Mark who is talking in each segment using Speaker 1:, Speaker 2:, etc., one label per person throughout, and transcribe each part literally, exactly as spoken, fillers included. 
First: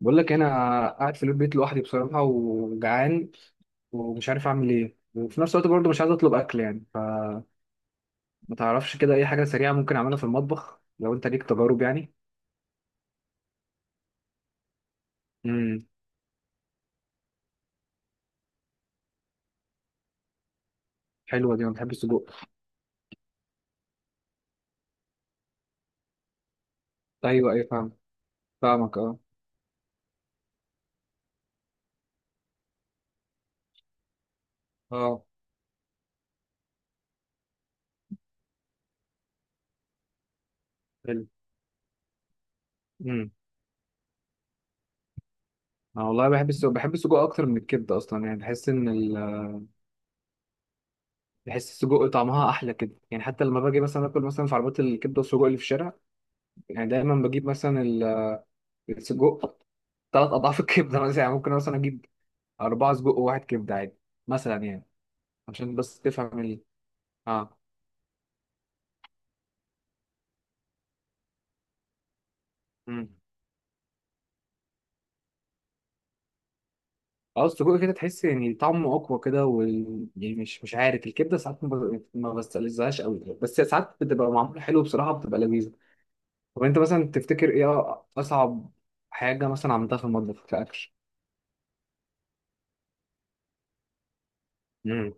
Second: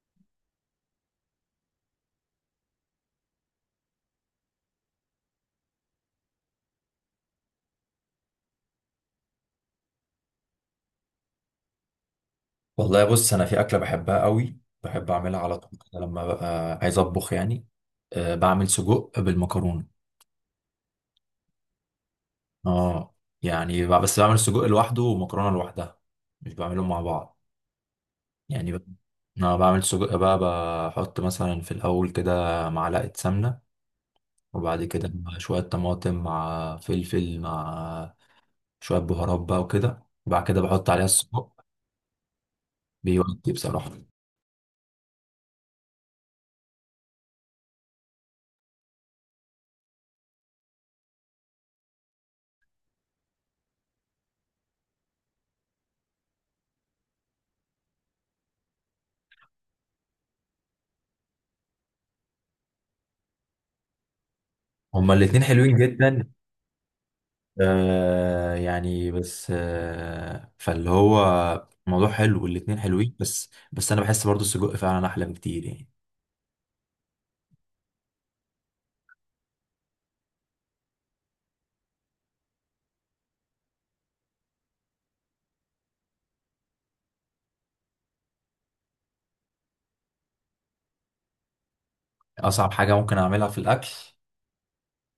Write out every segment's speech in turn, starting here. Speaker 1: بقول لك انا قاعد في البيت لوحدي بصراحه وجعان، ومش عارف اعمل ايه، وفي نفس الوقت برضه مش عايز اطلب اكل يعني. فما تعرفش كده اي حاجه سريعه ممكن اعملها في المطبخ لو انت ليك تجارب؟ يعني.
Speaker 2: والله بص انا في اكله بحبها قوي بحب اعملها على طول
Speaker 1: امم
Speaker 2: كده لما ببقى عايز اطبخ يعني. أه بعمل سجق بالمكرونه.
Speaker 1: حلوه دي، انا بحب السجق.
Speaker 2: اه يعني ب- بس بعمل سجق لوحده ومكرونه لوحدها، مش بعملهم مع بعض.
Speaker 1: ايوه، ايوه، فاهم.
Speaker 2: يعني ب-
Speaker 1: فاهمك، اه.
Speaker 2: انا بعمل سجق بقى، بحط مثلا في الاول كده معلقه سمنه، وبعد كده
Speaker 1: اه،
Speaker 2: مع شويه طماطم مع فلفل مع شويه بهارات بقى وكده، وبعد كده بحط عليها
Speaker 1: حلو.
Speaker 2: السجق.
Speaker 1: امم
Speaker 2: بيودي بصراحه.
Speaker 1: انا والله بحب السجق، بحب السجق اكتر من الكبده اصلا يعني. بحس ان ال... بحس السجق طعمها احلى كده يعني. حتى لما باجي مثلا اكل مثلا في عربيات الكبده والسجق اللي في الشارع، يعني دايما بجيب مثلا ال- السجق ثلاث اضعاف الكبده مثلا يعني. ممكن مثلا اجيب أربعة سجق وواحد كبدة عادي، مثلا يعني.
Speaker 2: هما الاتنين
Speaker 1: عشان
Speaker 2: حلوين
Speaker 1: بس
Speaker 2: جدا.
Speaker 1: تفهم ال اه
Speaker 2: آه يعني بس آه فاللي هو الموضوع حلو والاتنين
Speaker 1: مم.
Speaker 2: حلوين، بس بس انا بحس برضو السجق فعلا احلى بكتير يعني.
Speaker 1: اه السجق كده تحس يعني طعمه أقوى كده، وال... يعني مش مش عارف. الكبدة ساعات ما ب- ما بستلذهاش قوي، بس ساعات بتبقى معمولة حلو بصراحة، بتبقى لذيذة. طب أنت مثلا تفتكر إيه أصعب حاجة مثلا عملتها في المطبخ كأكل؟
Speaker 2: اصعب حاجه ممكن اعملها في الاكل،
Speaker 1: مم.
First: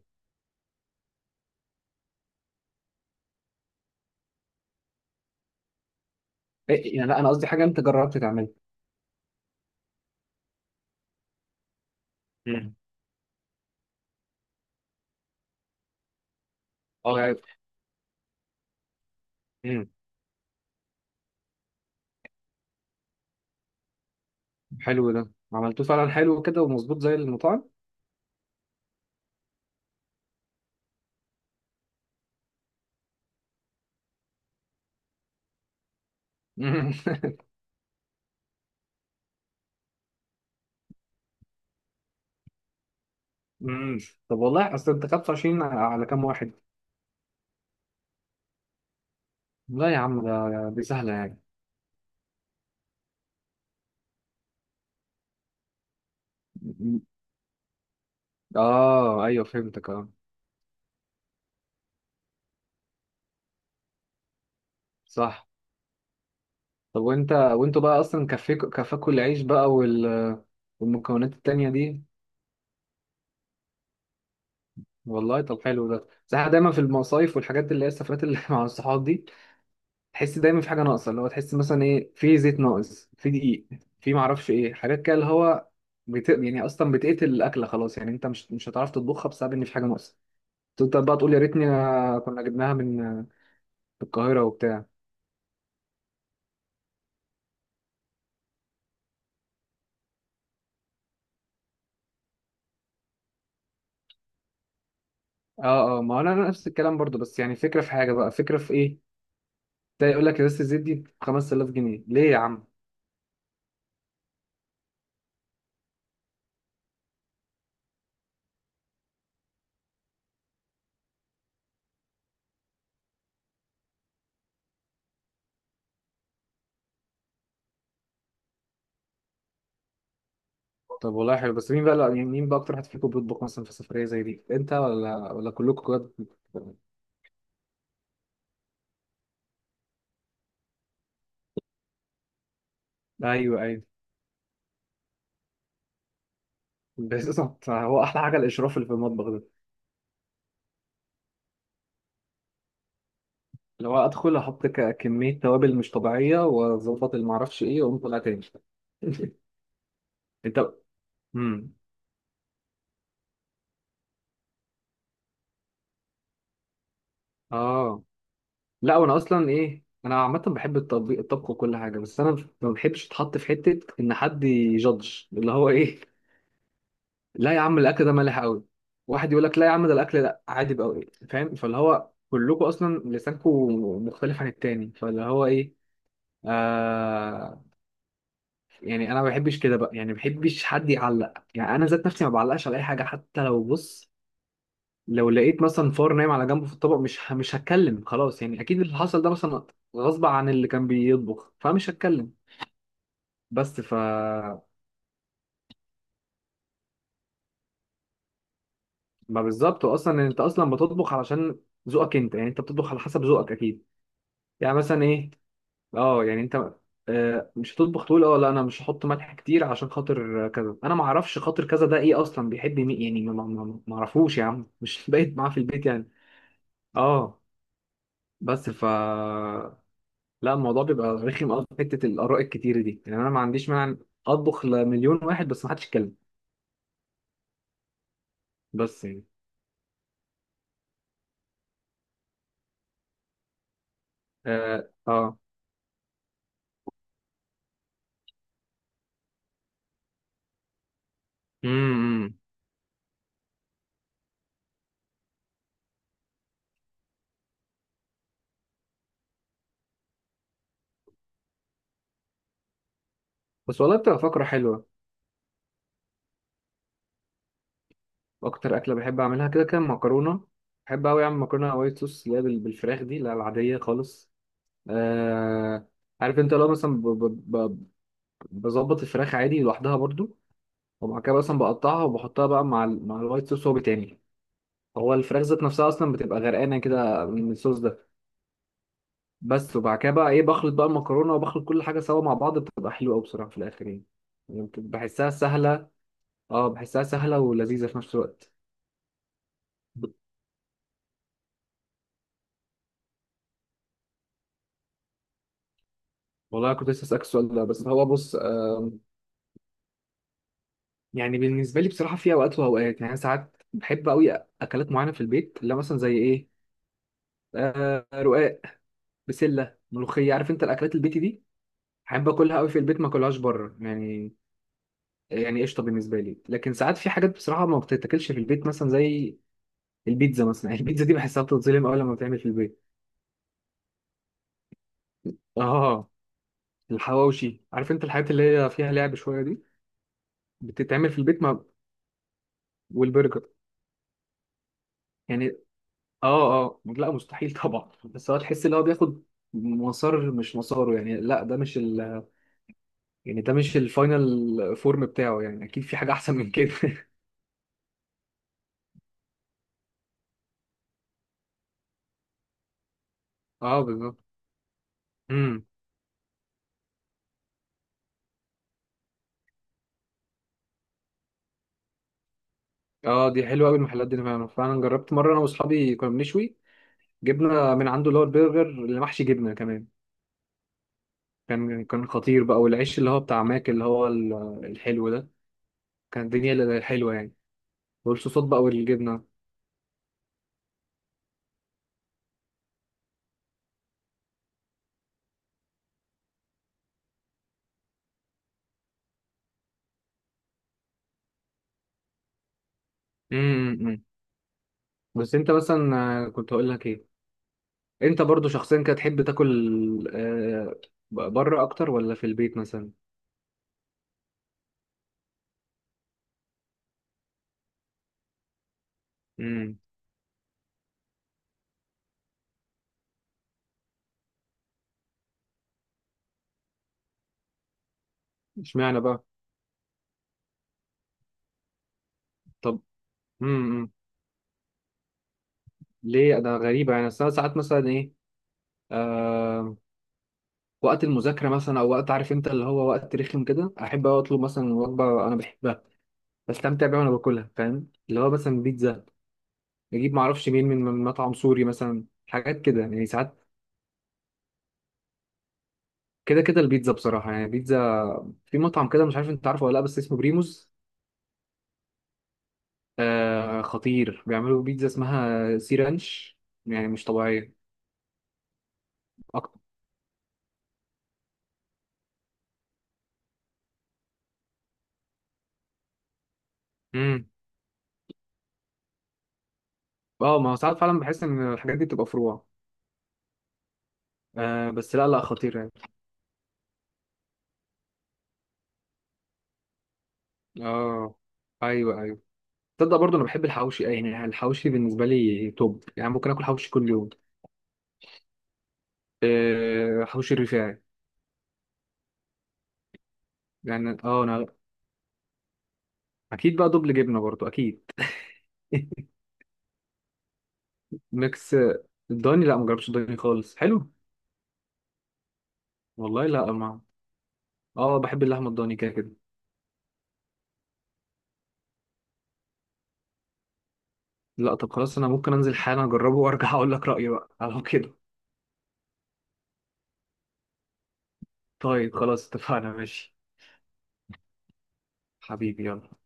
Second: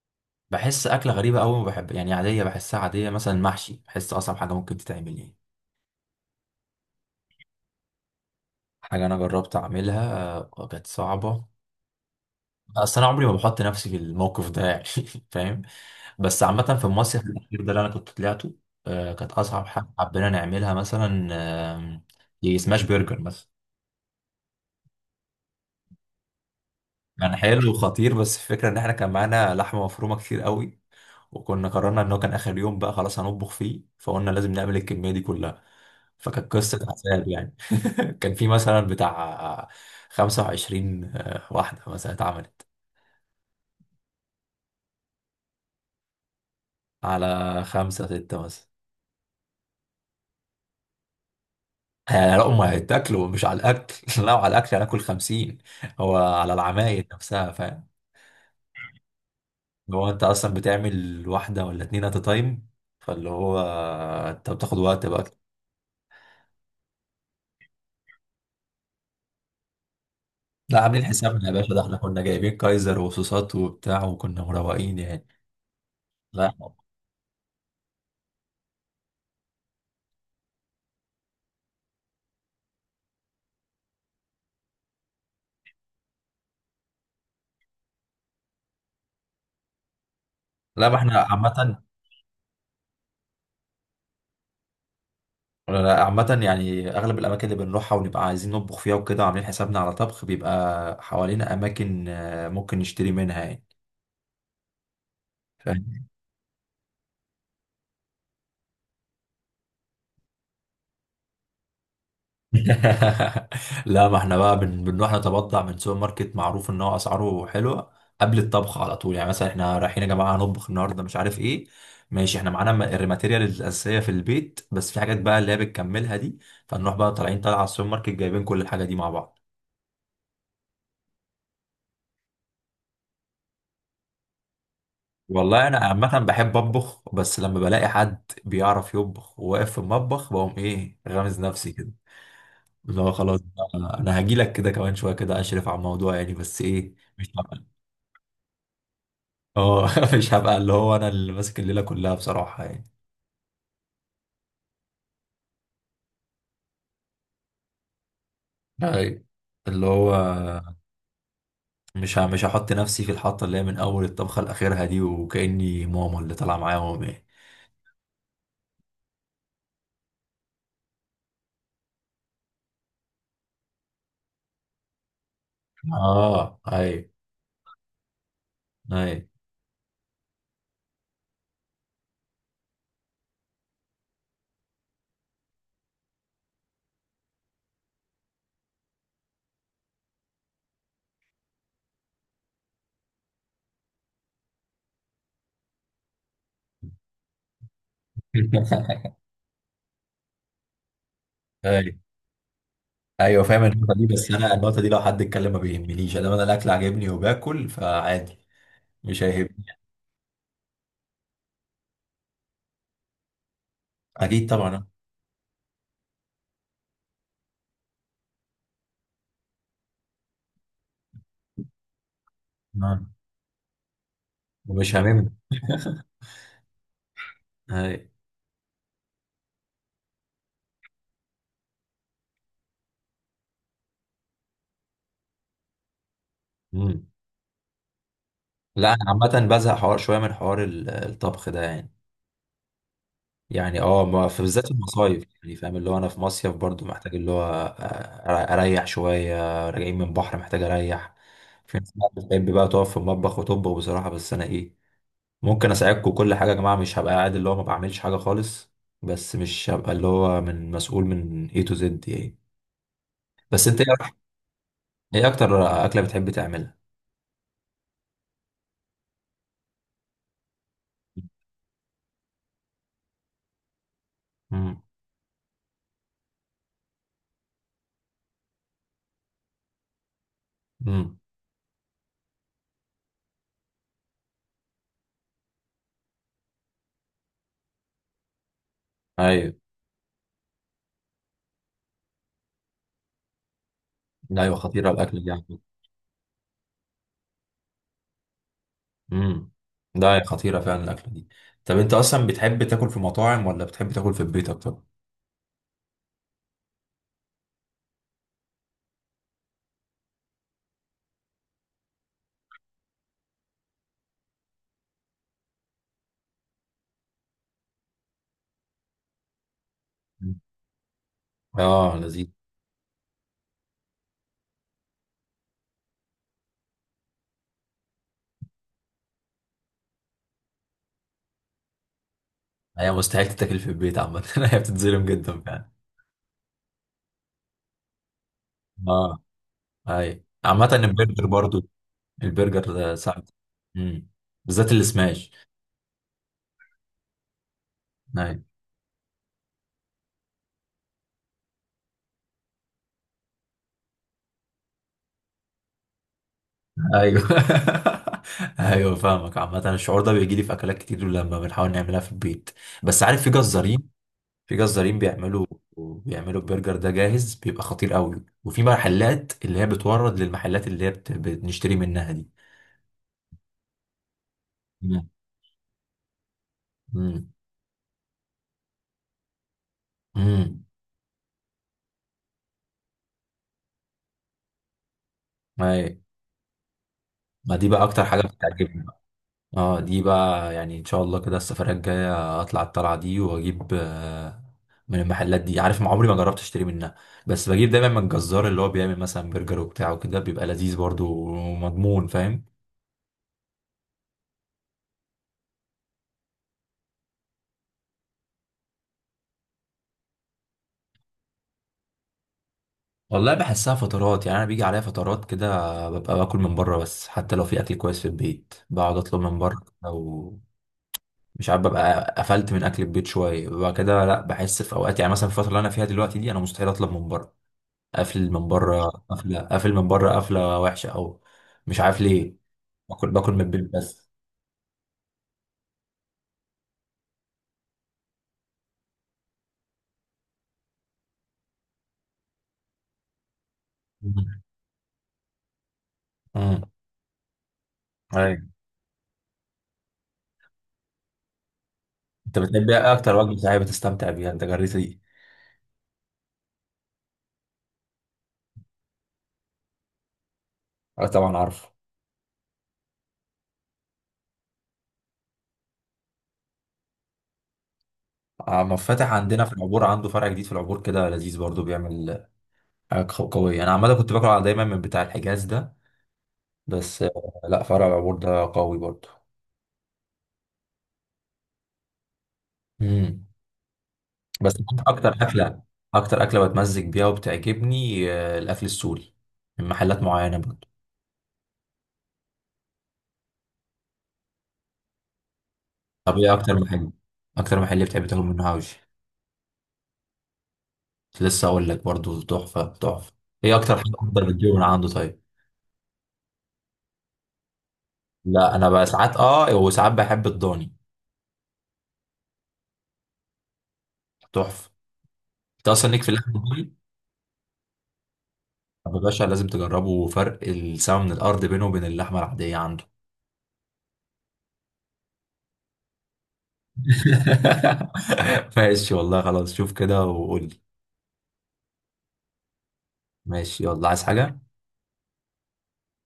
Speaker 2: بحس اكله غريبه قوي، ما بحب يعني، عاديه، بحسها عاديه. مثلا المحشي بحس اصعب حاجه ممكن تتعمل يعني.
Speaker 1: إيه يعني، لا أنا قصدي حاجة أنت جربت تعملها.
Speaker 2: حاجه انا جربت اعملها، آه، كانت صعبه.
Speaker 1: مم.
Speaker 2: اصل انا عمري ما بحط نفسي في الموقف ده يعني فاهم. بس عامه في المصيف
Speaker 1: اه.
Speaker 2: الاخير ده اللي انا كنت طلعته، آه كانت اصعب حاجه
Speaker 1: مم.
Speaker 2: حبينا نعملها مثلا، آه، سماش برجر مثلا.
Speaker 1: حلو، ده عملتوه فعلا، حلو كده ومظبوط زي
Speaker 2: كان
Speaker 1: المطاعم.
Speaker 2: حلو وخطير، بس الفكرة ان احنا كان معانا لحمة مفرومة كتير قوي، وكنا قررنا ان هو كان اخر يوم بقى، خلاص هنطبخ فيه، فقلنا لازم نعمل الكمية دي كلها، فكانت قصة عذاب يعني. كان في مثلا بتاع خمسة وعشرين واحدة مثلا اتعملت.
Speaker 1: مم. طب والله، اصل انت خمسة وعشرين على كام واحد؟
Speaker 2: على خمسة ستة مثلا
Speaker 1: لا يا عم، ده دي سهلة يعني.
Speaker 2: يعني. لا، هم هيتاكلوا مش على الاكل لا على الاكل هناكل خمسين، هو على العمايل نفسها، فاهم؟
Speaker 1: اه، ايوه فهمتك،
Speaker 2: هو
Speaker 1: اه.
Speaker 2: انت اصلا بتعمل واحدة ولا اتنين ات تايم؟ فاللي هو انت بتاخد وقت بقى.
Speaker 1: صح. طب وانت وانتوا بقى اصلا كفيكوا كفاكوا العيش بقى وال...
Speaker 2: لا عاملين
Speaker 1: والمكونات
Speaker 2: حسابنا يا
Speaker 1: التانية
Speaker 2: باشا، ده احنا
Speaker 1: دي؟
Speaker 2: كنا جايبين كايزر وصوصات وبتاع، وكنا مروقين يعني.
Speaker 1: والله طب حلو ده، بس احنا
Speaker 2: لا
Speaker 1: دايما في المصايف والحاجات اللي هي السفرات اللي مع الصحاب دي، تحس دايما في حاجة ناقصة، اللي هو تحس مثلا ايه، في زيت ناقص، في دقيق، في معرفش ايه، حاجات كده اللي هو بت... يعني اصلا بتقتل الاكلة خلاص يعني. انت مش مش هتعرف تطبخها بسبب ان في حاجة ناقصة.
Speaker 2: لا ما
Speaker 1: تفضل بقى
Speaker 2: احنا
Speaker 1: تقول يا ريتني
Speaker 2: عامة.
Speaker 1: آه، كنا جبناها من من القاهرة وبتاع.
Speaker 2: لا، عامة يعني أغلب الأماكن اللي بنروحها ونبقى عايزين نطبخ فيها وكده وعاملين حسابنا على طبخ، بيبقى حوالينا أماكن آه، ممكن نشتري منها
Speaker 1: اه، اه،
Speaker 2: يعني.
Speaker 1: ما هو انا أنا نفس الكلام برضو. بس يعني فكره في حاجه بقى، فكره في ايه؟ ده يقول لك ازازه الزيت دي ب خمسة آلاف جنيه ليه يا عم؟
Speaker 2: لا ما احنا بقى بن... بنروح نتبضع من سوبر ماركت معروف ان هو اسعاره حلوه قبل الطبخ على طول. يعني مثلا احنا رايحين يا جماعه هنطبخ النهارده مش عارف ايه، ماشي احنا معانا م- الماتيريال الاساسيه في البيت، بس في حاجات بقى اللي هي بتكملها دي، فنروح بقى طالعين طالعه على السوبر ماركت جايبين كل الحاجه دي مع بعض.
Speaker 1: طب والله حلو، بس مين بقى لا- يعني مين بقى اكتر واحد فيكم بيطبخ مثلا في سفريه زي دي، انت ولا ولا
Speaker 2: والله انا
Speaker 1: كلكم كده؟
Speaker 2: عامه بحب اطبخ، بس لما بلاقي حد بيعرف يطبخ وواقف في المطبخ بقوم ايه غامز نفسي كده، اللي هو خلاص
Speaker 1: ايوه، ايوه،
Speaker 2: بقى انا هجي لك كده كمان شويه كده اشرف على الموضوع يعني، بس ايه مش،
Speaker 1: بالظبط. هو احلى حاجه الاشراف اللي في المطبخ ده.
Speaker 2: اه مش هبقى اللي هو انا اللي ماسك الليله كلها بصراحه يعني.
Speaker 1: اللي هو ادخل احط ك- كميه توابل مش طبيعيه، واظبط اللي معرفش ايه، واقوم طالع تاني.
Speaker 2: أي. اللي هو
Speaker 1: انت. امم
Speaker 2: مش ه- مش هحط نفسي في الحطه اللي هي من اول الطبخه لاخرها دي وكاني ماما اللي طالعه معاهم يعني.
Speaker 1: اه لا وانا اصلا ايه، انا عامه بحب الطبيخ الطبخ وكل حاجه، بس انا ما بحبش اتحط في حته ان حد يجادج اللي هو ايه.
Speaker 2: اه اي.
Speaker 1: لا يا عم، الاكل ده مالح قوي.
Speaker 2: اي
Speaker 1: واحد يقول لك لا يا عم، ده الاكل ده عادي بقى. إيه؟ فاهم. فاللي هو كلكم اصلا لسانكم مختلف عن التاني، فاللي هو ايه، آه يعني انا ما بحبش كده بقى يعني، ما بحبش حد يعلق. يعني انا ذات نفسي ما بعلقش على اي حاجه، حتى لو بص، لو لقيت مثلا فار نايم على جنبه في الطبق مش ه- مش هتكلم خلاص يعني. اكيد اللي حصل ده مثلا غصب عن اللي كان بيطبخ،
Speaker 2: اي.
Speaker 1: فمش هتكلم.
Speaker 2: ايوه فاهم
Speaker 1: بس
Speaker 2: النقطه
Speaker 1: ف
Speaker 2: دي، بس انا النقطه دي لو حد اتكلم ما بيهمنيش، انا انا الاكل عاجبني وباكل فعادي، مش
Speaker 1: ما
Speaker 2: هيهمني.
Speaker 1: بالظبط، اصلا انت اصلا بتطبخ علشان ذوقك انت يعني، انت بتطبخ على حسب ذوقك اكيد.
Speaker 2: اكيد
Speaker 1: يعني
Speaker 2: طبعا.
Speaker 1: مثلا ايه، اه يعني انت، آه، مش هتطبخ تقول اه لا انا مش هحط ملح كتير عشان خاطر كذا. انا ما اعرفش خاطر كذا ده ايه اصلا، بيحب
Speaker 2: آه.
Speaker 1: مين يعني، ما ما- ما- ما اعرفوش يا عم،
Speaker 2: ومش
Speaker 1: مش
Speaker 2: هاممني.
Speaker 1: بايت معاه في البيت يعني. اه.
Speaker 2: اي.
Speaker 1: بس ف لا الموضوع بيبقى رخم قوي في حته الاراء الكتيره دي يعني، انا ما عنديش مانع اطبخ لمليون واحد بس ما حدش يتكلم.
Speaker 2: مم. لا انا
Speaker 1: بس يعني.
Speaker 2: عامه بزهق حوار شويه من حوار ال- الطبخ ده يعني. يعني اه ما- في بالذات
Speaker 1: اه،
Speaker 2: المصايف
Speaker 1: اه.
Speaker 2: يعني فاهم، اللي هو انا في مصيف برضو محتاج اللي هو آه، اريح شويه. راجعين من بحر محتاج اريح. في ناس بقى
Speaker 1: امم
Speaker 2: بتحب بقى تقف في المطبخ وتطبخ بصراحه، بس انا ايه، ممكن اساعدكم كل حاجه يا جماعه، مش هبقى قاعد اللي هو ما بعملش حاجه خالص، بس مش هبقى اللي هو من مسؤول من A to Z يعني. بس انت
Speaker 1: بس
Speaker 2: ايه
Speaker 1: والله بتبقى
Speaker 2: أك-
Speaker 1: فكره حلوه.
Speaker 2: إيه اكتر اكله بتحب تعملها؟
Speaker 1: اكتر اكله بحب اعملها كده كان مكرونه. بحب قوي اعمل مكرونه وايت صوص اللي هي بال- بالفراخ دي، لا العاديه خالص.
Speaker 2: امم.
Speaker 1: آه عارف انت لو مثلا ب- ب- ب- بظبط الفراخ عادي لوحدها برضو،
Speaker 2: امم.
Speaker 1: ومع كده مثلا بقطعها وبحطها بقى مع ال- مع الوايت صوص. هو بتعمل، هو الفراخ ذات نفسها اصلا بتبقى غرقانه كده من الصوص ده.
Speaker 2: ايوه.
Speaker 1: بس وبعد كده بقى ايه، بخلط بقى المكرونه وبخلط كل حاجه سوا مع بعض، بتبقى حلوه قوي بصراحه في الاخر يعني
Speaker 2: ايوه
Speaker 1: يعني بت-
Speaker 2: خطيره الاكل
Speaker 1: بحسها
Speaker 2: دي.
Speaker 1: سهله. اه، بحسها سهله ولذيذه في نفس الوقت.
Speaker 2: امم. ده هي خطيرة فعلا الأكلة دي. طب أنت أصلا بتحب تاكل في مطاعم ولا بتحب تاكل في البيت أكتر؟
Speaker 1: والله كنت لسه اسالك السؤال ده، بس هو بص، آم، يعني بالنسبه لي بصراحه في اوقات واوقات، يعني أنا ساعات بحب قوي اكلات معينه في البيت، اللي هي مثلا زي ايه، آه رقاق، بسله، ملوخيه،
Speaker 2: مم.
Speaker 1: عارف انت الاكلات البيتي دي.
Speaker 2: آه لذيذ.
Speaker 1: بحب اكلها قوي في البيت، ما اكلهاش بره يعني. يعني قشطه بالنسبه لي، لكن ساعات في حاجات بصراحه ما بتتاكلش في البيت مثلا زي البيتزا. مثلا البيتزا دي بحسها بتتظلم أوي لما بتعمل في البيت.
Speaker 2: هي مستحيل تتاكل في البيت عامة هي بتتظلم جدا فعلا.
Speaker 1: اه. الحواوشي، عارف انت الحاجات اللي هي فيها لعب
Speaker 2: آه
Speaker 1: شويه دي،
Speaker 2: أي، عامة
Speaker 1: بتتعمل في
Speaker 2: البرجر
Speaker 1: البيت مع
Speaker 2: برضو، البرجر ده صعب.
Speaker 1: والبرجر
Speaker 2: امم. بالذات السماش.
Speaker 1: يعني. اه، اه، لا مستحيل طبعا، بس هو
Speaker 2: أي.
Speaker 1: تحس ان هو بياخد مسار، مش مساره يعني. لا ده مش ال يعني ده مش الفاينل فورم بتاعه يعني، اكيد في حاجه احسن من كده.
Speaker 2: أيوه أيوه فاهمك، عامة الشعور ده بيجي لي في أكلات كتير لما بنحاول نعملها في البيت، بس عارف في
Speaker 1: اه،
Speaker 2: جزارين،
Speaker 1: بالظبط.
Speaker 2: في جزارين بيعملوا،
Speaker 1: امم
Speaker 2: بيعملوا البرجر ده جاهز، بيبقى خطير قوي. وفي محلات اللي هي بتورد للمحلات اللي هي بت- بنشتري منها دي.
Speaker 1: اه دي حلوه قوي، المحلات دي فعلا، فعلا
Speaker 2: مم.
Speaker 1: جربت مره انا واصحابي كنا بنشوي،
Speaker 2: مم.
Speaker 1: جبنا من عنده اللي هو البرجر اللي محشي جبنه كمان.
Speaker 2: مم.
Speaker 1: كان كان خطير بقى، والعيش اللي هو بتاع ماك، اللي هو ال- الحلو ده،
Speaker 2: أي.
Speaker 1: كان الدنيا اللي حلوة يعني،
Speaker 2: ما دي بقى اكتر حاجه
Speaker 1: والصوصات بقى
Speaker 2: بتعجبني بقى.
Speaker 1: والجبنة.
Speaker 2: اه دي بقى يعني ان شاء الله كده السفريه الجايه اطلع الطلعه دي واجيب آه، من المحلات دي، عارف ما عمري ما جربت اشتري منها، بس بجيب دايما من الجزار اللي هو بيعمل مثلا برجر وبتاع وكده بيبقى لذيذ برضو ومضمون، فاهم؟
Speaker 1: امم بس انت مثلا، آه، كنت هقول لك ايه، انت برضو شخصيا كده تحب تاكل، آه، بره اكتر ولا في البيت مثلا؟
Speaker 2: والله بحسها فترات يعني، انا بيجي عليا فترات كده ببقى باكل من بره، بس حتى لو في اكل كويس في البيت بقعد اطلب من بره.
Speaker 1: امم
Speaker 2: او مش عارف، ببقى قفلت من اكل البيت شويه، ببقى كده، لا بحس في اوقات يعني مثلا في الفتره اللي انا فيها دلوقتي دي انا مستحيل اطلب من بره، قافل من بره.
Speaker 1: اشمعنى بقى؟
Speaker 2: قافله قافل من بره، قافله وحشه، او مش عارف ليه،
Speaker 1: طب.
Speaker 2: باكل، باكل من البيت
Speaker 1: امم
Speaker 2: بس.
Speaker 1: ليه انا غريبة يعني؟ أصل أنا ساعات مثلا ايه، آه وقت المذاكرة مثلا، او وقت عارف انت اللي هو وقت رخم كده، احب أوي اطلب
Speaker 2: مم.
Speaker 1: مثلا وجبة انا بحبها،
Speaker 2: مم.
Speaker 1: بستمتع بيها وانا باكلها، فاهم، اللي هو
Speaker 2: ايوه.
Speaker 1: مثلا بيتزا، نجيب معرفش مين من من مطعم سوري مثلا،
Speaker 2: انت
Speaker 1: حاجات
Speaker 2: بتحب
Speaker 1: كده
Speaker 2: ايه
Speaker 1: يعني
Speaker 2: اكتر وجبه
Speaker 1: ساعات.
Speaker 2: صحيه بتستمتع بيها انت جريت دي؟
Speaker 1: كده كده البيتزا بصراحة، يعني بيتزا في مطعم كده، مش عارف انت عارفه ولا لا، بس اسمه بريموز.
Speaker 2: اه طبعا عارف.
Speaker 1: آه خطير، بيعملوا بيتزا اسمها سي رانش، يعني مش طبيعية.
Speaker 2: عم فتح عندنا في
Speaker 1: اكتر.
Speaker 2: العبور عنده فرع جديد في العبور، كده لذيذ برضو بيعمل، آه، ق- قوية. أنا عامة كنت باكل على- دايما من بتاع الحجاز ده، بس آه،
Speaker 1: امم
Speaker 2: لا فرع العبور ده قوي برضه.
Speaker 1: اه، ما هو ساعات فعلا بحس ان الحاجات دي بتبقى فروع.
Speaker 2: مم. بس
Speaker 1: آه بس لا، لا
Speaker 2: أكتر
Speaker 1: خطير
Speaker 2: أكلة،
Speaker 1: يعني.
Speaker 2: أكتر أكلة بتمزج بيها وبتعجبني، آه، الأكل السوري من محلات معينة برضه.
Speaker 1: اه، ايوه، ايوه. تصدق برضه انا بحب الحواوشي، أي، يعني الحواوشي بالنسبة لي توب، يعني
Speaker 2: طب
Speaker 1: ممكن
Speaker 2: إيه
Speaker 1: اكل
Speaker 2: أكتر
Speaker 1: حواوشي كل
Speaker 2: محل
Speaker 1: يوم.
Speaker 2: أكتر محل بتحب تاكل منه حواوشي؟
Speaker 1: آه حواوشي الرفاعي.
Speaker 2: كنت لسه أقول لك برضه، تحفة تحفة. إيه أكتر حاجة
Speaker 1: يعني اه،
Speaker 2: أفضل
Speaker 1: انا
Speaker 2: بتجيبه من عنده طيب؟
Speaker 1: اكيد بقى دبل جبنة برضه اكيد.
Speaker 2: لا أنا بقى ساعات أه وساعات بحب الضاني.
Speaker 1: ميكس. الضاني، لا ما جربتش الضاني خالص، حلو.
Speaker 2: تحفة. أنت أصلا ليك في
Speaker 1: والله
Speaker 2: اللحمة
Speaker 1: لا،
Speaker 2: الضاني؟
Speaker 1: ما اه بحب اللحمه الضاني كده
Speaker 2: طب يا
Speaker 1: كده.
Speaker 2: باشا لازم تجربوا، فرق السما من الأرض بينه وبين اللحمة العادية عنده.
Speaker 1: لا طب خلاص، انا ممكن انزل حالا اجربه وارجع اقول لك رايي بقى على كده.
Speaker 2: ماشي والله خلاص، شوف كده وقول لي.
Speaker 1: طيب خلاص، اتفقنا ماشي.
Speaker 2: ماشي، يلا عايز حاجة؟
Speaker 1: حبيبي يلا.